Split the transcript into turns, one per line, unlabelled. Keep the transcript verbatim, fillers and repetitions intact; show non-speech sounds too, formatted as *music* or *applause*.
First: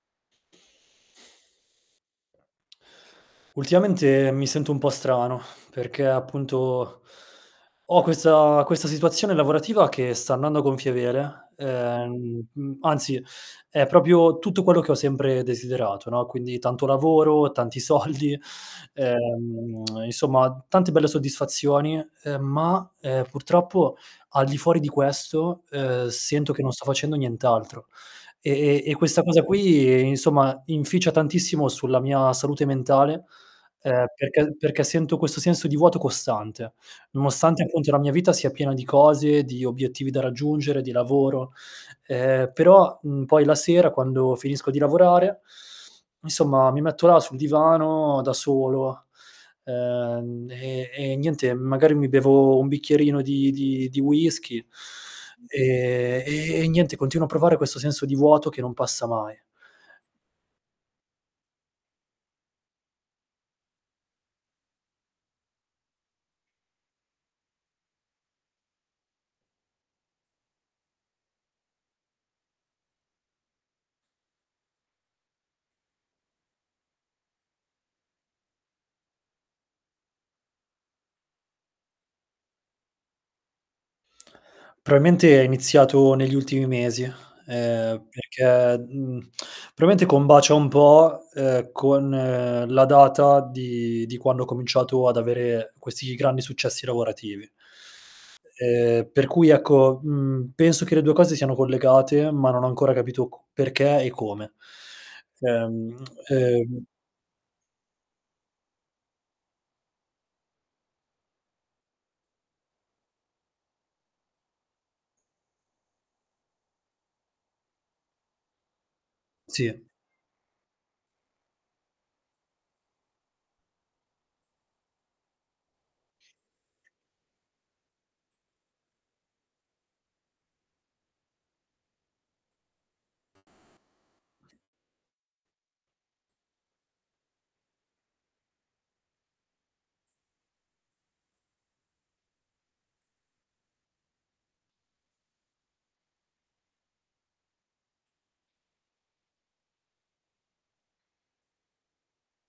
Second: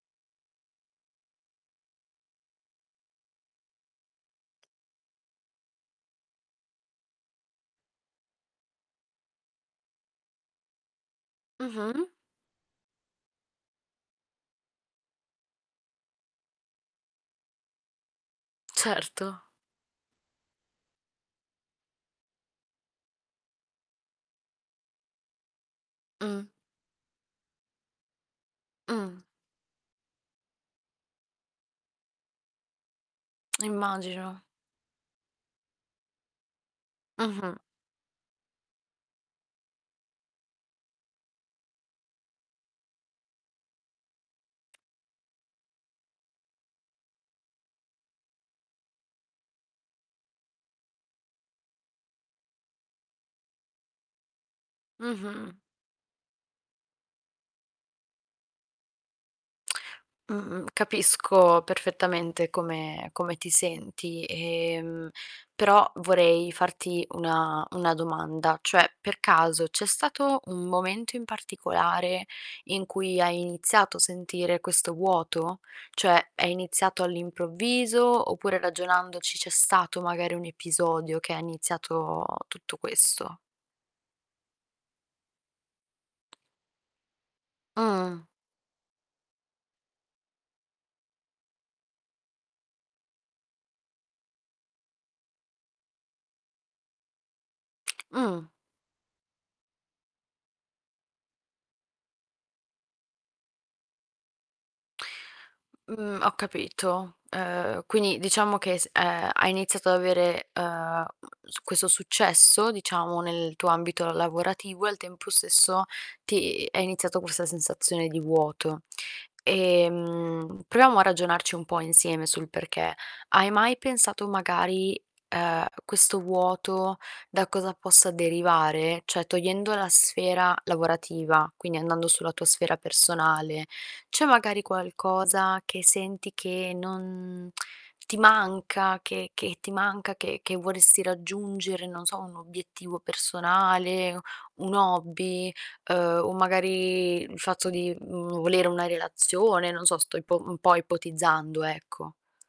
Ultimamente mi sento un po' strano *sighs* perché, appunto, ho questa questa situazione lavorativa che sta andando a gonfie vele,
Mh-mh.
ehm, mhmm, anzi è propio tutto quello che ho sempre desiderato, no, quindi tanto lavoro, tanti soldi,
Certo.
ehm, *clicks tongue* insomma tante belle soddisfazioni. Uhm, ma, uhm, purtroppo al di fuori di questo, uhm,
Mh.
sento che non sto facendo nient'altro. E e e questa
Mh.
cosa qui, insomma, inficia tantissimo sulla mia salute mentale, uhm,
Immagino.
perché perché sento questo senso di vuoto costante,
Mh-mh.
nonostante, appunto, la mia vita sia piena di cose, di obiettivi da raggiungere, di lavoro, ehm, però, mhmm, poi la sera quando finisco di lavorare, insomma, mi metto là sul divano da solo, uhm, e e niente, magari, mi bevo un bicchierino di di di whiskey
Mh-mh.
e e niente continuo a provare questo senso di vuoto che non passa mai.
Mh-mh. Capisco perfettamente come come ti senti. E, emhmm, però vorrei farti una una domanda, cioè, per caso c'è stato un momento in particolare in cui hai iniziato a sentire questo vuoto? Cioè, è iniziato all'improvviso, oppure ragionandoci c'è stato, magari, un episodio che ha iniziato tutto questo?
proamente è iniziato negli ultimi mesi, ehm,
Mh.
perché, mhmm, *tsk* probamente combacia un po', uhm, con la data di di quando ho cominciato ad avere questi grandi successi lavorativi.
Mh.
Ehm, per cui ecco, mhmm, penso che le due cose siano collegate, ma non ho ancora capito co perché e come. Ehm,
Mh.
*tsk*
Ho
ehm
capito. Uhm, quindi diciamo che s ehm, hai iniziato ad avere, uhm, mhmm, s questo successo, diciamo, nel tuo ambito lavorativo, e al tempo stesso ti è iniziato questa sensazione di vuoto.
Sì.
Ehm, proviamo a ragionarci un po' insieme sul perché. Hai mai pensato, magari, uhm, questo vuoto da cosa possa derivare? Cioè, togliendo la sfera lavorativa, quindi, andando sulla tua sfera personale, c'è magari qualcosa che senti che non *clicks tongue* ti manca, che che ti manca, che che vorresti raggiungere, non so, un obiettivo personale, un hobby, uhm, o magari il fatto di, mhmm, volere una relazione, non so, sto ipo un po' ipotizzando, ecco.